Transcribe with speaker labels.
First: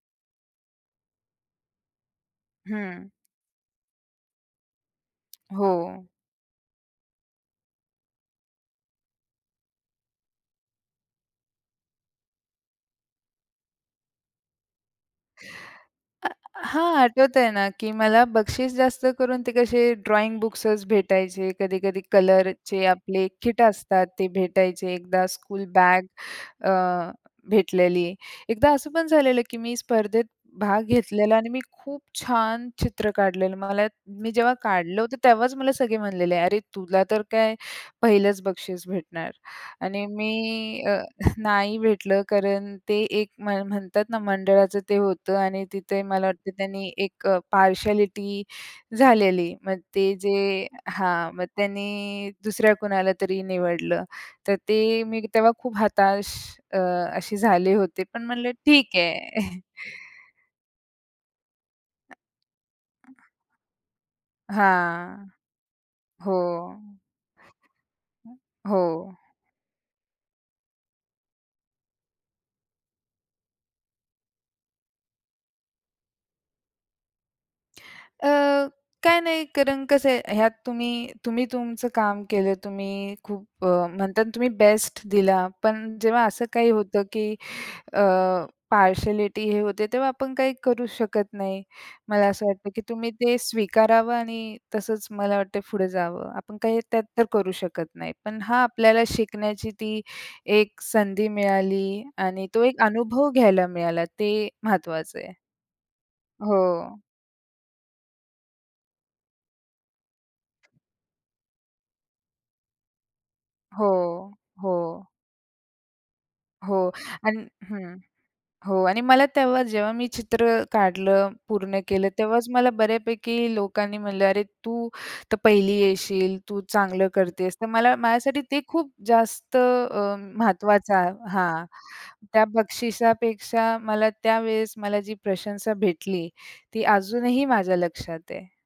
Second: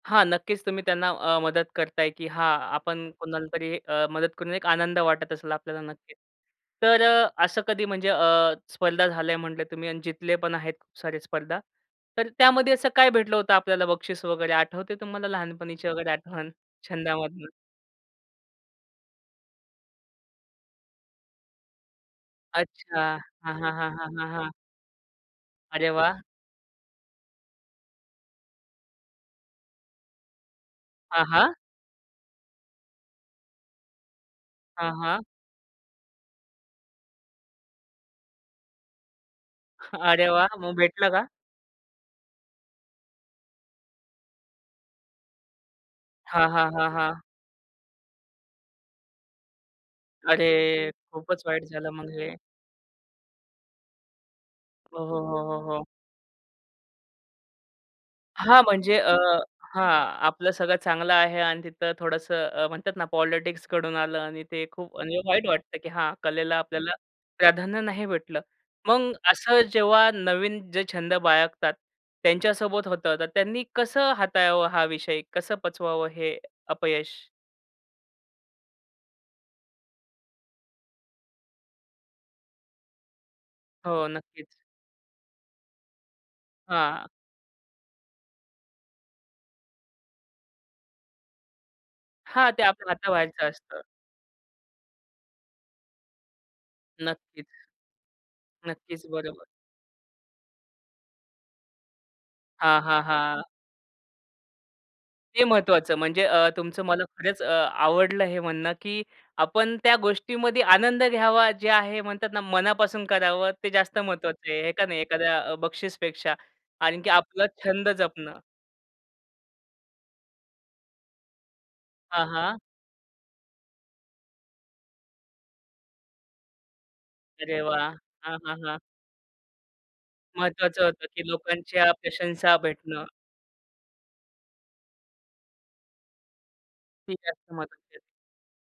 Speaker 1: हां, नक्कीच तुम्ही त्यांना अ, मदत करताय, की हां
Speaker 2: हं.
Speaker 1: आपण कुणालातरी अ, मदत करून एक आनंद वाटत असेल आपल्याला
Speaker 2: हो.
Speaker 1: नक्कीच. तर अ, असं कधी म्हणजे अ, स्पर्धा झालंय म्हटले तुम्ही आणि जितले पण आहेत खूप सारे स्पर्धा. तर त्यामध्ये असं काय भेटलं होतं आपल्याला बक्षीस वगैरे आठवते तुम्हाला लहानपणीची वगैरे
Speaker 2: अ,
Speaker 1: आठवण
Speaker 2: हां, आठवतंय
Speaker 1: छंदामधून?
Speaker 2: ना की मला बक्षीस जास्त करून ते कसे ड्रॉइंग बुक्सच भेटायचे. कधी-कधी कलरचे
Speaker 1: अच्छा!
Speaker 2: आपले
Speaker 1: हां,
Speaker 2: किट
Speaker 1: हां, हां,
Speaker 2: असतात
Speaker 1: हां,
Speaker 2: ते
Speaker 1: हां, हां.
Speaker 2: भेटायचे. एकदा स्कूल
Speaker 1: अरे
Speaker 2: बॅग
Speaker 1: वाह!
Speaker 2: अ, भेटलेली. एकदा असं पण झालेलं की मी स्पर्धेत भाग घेतलेला आणि
Speaker 1: आहां.
Speaker 2: मी खूप छान चित्र काढलेलं. मला मी जेव्हा
Speaker 1: हां,
Speaker 2: काढलं होतं
Speaker 1: हां.
Speaker 2: तेव्हाच मला सगळे म्हणलेले अरे! तुला तर काय पहिलंच बक्षीस भेटणार. आणि
Speaker 1: अरे वाह! मग
Speaker 2: मी अ,
Speaker 1: भेटलं का?
Speaker 2: नाही भेटलं. कारण ते एक म्ह म्हणतात ना, मंडळाचं ते होतं आणि तिथे मला
Speaker 1: हां,
Speaker 2: वाटतं
Speaker 1: हां, हां,
Speaker 2: त्यांनी
Speaker 1: हां.
Speaker 2: एक अ, पार्शालिटी झालेली. मग ते जे
Speaker 1: अरे!
Speaker 2: हां,
Speaker 1: खूपच
Speaker 2: मग
Speaker 1: वाईट झालं
Speaker 2: त्यांनी
Speaker 1: म्हणजे.
Speaker 2: दुसऱ्या कुणाला तरी निवडलं. तर
Speaker 1: हो,
Speaker 2: ते
Speaker 1: हो,
Speaker 2: मी
Speaker 1: हो,
Speaker 2: तेव्हा
Speaker 1: हो,
Speaker 2: खूप
Speaker 1: हो.
Speaker 2: हताश अ, असे झाले होते. पण म्हटलं
Speaker 1: हां,
Speaker 2: ठीक
Speaker 1: म्हणजे अ
Speaker 2: आहे.
Speaker 1: हां, आपलं सगळं चांगलं आहे आणि तिथं थोडंसं अ, म्हणतात ना पॉलिटिक्सकडून आलं आणि ते खूप
Speaker 2: हां.
Speaker 1: वाईट वाटतं. की हां
Speaker 2: हो.
Speaker 1: कलेला आपल्याला प्राधान्य नाही
Speaker 2: अ,
Speaker 1: भेटलं.
Speaker 2: हो.
Speaker 1: मग असं जेव्हा नवीन जे छंद बाळगतात, त्यांच्यासोबत होतं तर त्यांनी कसं हाताळावं हा विषय? कसं पचवावं हे अपयश?
Speaker 2: अ, काय नाही कारण कसं आहे, ह्यात तुम्ही तुम्ही तुमचं काम केलं. तुम्ही खूप अ,
Speaker 1: हो,
Speaker 2: म्हणतात
Speaker 1: नक्कीच.
Speaker 2: तुम्ही बेस्ट दिला. पण जेव्हा असं काही होतं,
Speaker 1: हां.
Speaker 2: की अ, पार्शालिटी हे होते तेव्हा आपण काही करू शकत नाही. मला असं
Speaker 1: हां, ते
Speaker 2: वाटतं, की
Speaker 1: आपल्या
Speaker 2: तुम्ही ते
Speaker 1: हाताबाहेरच असतं.
Speaker 2: स्वीकारावं आणि तसंच मला वाटते पुढे जावं. आपण काही त्यात तर
Speaker 1: नक्कीच,
Speaker 2: करू शकत नाही. पण हां आपल्याला
Speaker 1: नक्कीच, बरोबर.
Speaker 2: शिकण्याची ती एक संधी मिळाली आणि तो एक
Speaker 1: हां, हां,
Speaker 2: अनुभव
Speaker 1: हां.
Speaker 2: घ्यायला मिळाला ते महत्त्वाचं आहे.
Speaker 1: ते महत्वाचं म्हणजे अ, तुमचं
Speaker 2: हो.
Speaker 1: मला खरंच अ, आवडलं हे म्हणणं, की आपण त्या गोष्टीमध्ये आनंद घ्यावा जे आहे म्हणतात ना, मनापासून करावं ते जास्त
Speaker 2: हो,
Speaker 1: महत्वाचं आहे. हे का नाही
Speaker 2: हो.
Speaker 1: एखाद्या बक्षीसपेक्षा
Speaker 2: हो
Speaker 1: आणखी
Speaker 2: आण
Speaker 1: आपला छंद
Speaker 2: हं,
Speaker 1: जपणं.
Speaker 2: हो आणि मला तेव्हा जेव्हा मी चित्र काढलं, पूर्ण केलं
Speaker 1: हां,
Speaker 2: तेव्हाच
Speaker 1: हां.
Speaker 2: मला बऱ्यापैकी लोकांनी म्हटलं "अरे! तू तर पहिली येशील, तू चांगलं करतेस."
Speaker 1: अरे
Speaker 2: तर
Speaker 1: वाह!
Speaker 2: मला
Speaker 1: हां,
Speaker 2: माझ्यासाठी
Speaker 1: हां,
Speaker 2: ते
Speaker 1: हां.
Speaker 2: खूप जास्त अ,
Speaker 1: महत्वाचं होतं
Speaker 2: महत्त्वाचं
Speaker 1: की
Speaker 2: हां.
Speaker 1: लोकांच्या
Speaker 2: त्या
Speaker 1: प्रशंसा भेटणं.
Speaker 2: बक्षिसापेक्षा मला त्यावेळेस मला जी प्रशंसा भेटली ती
Speaker 1: ती
Speaker 2: अजूनही
Speaker 1: जास्त
Speaker 2: माझ्या
Speaker 1: महत्वाची असते.
Speaker 2: लक्षात आहे.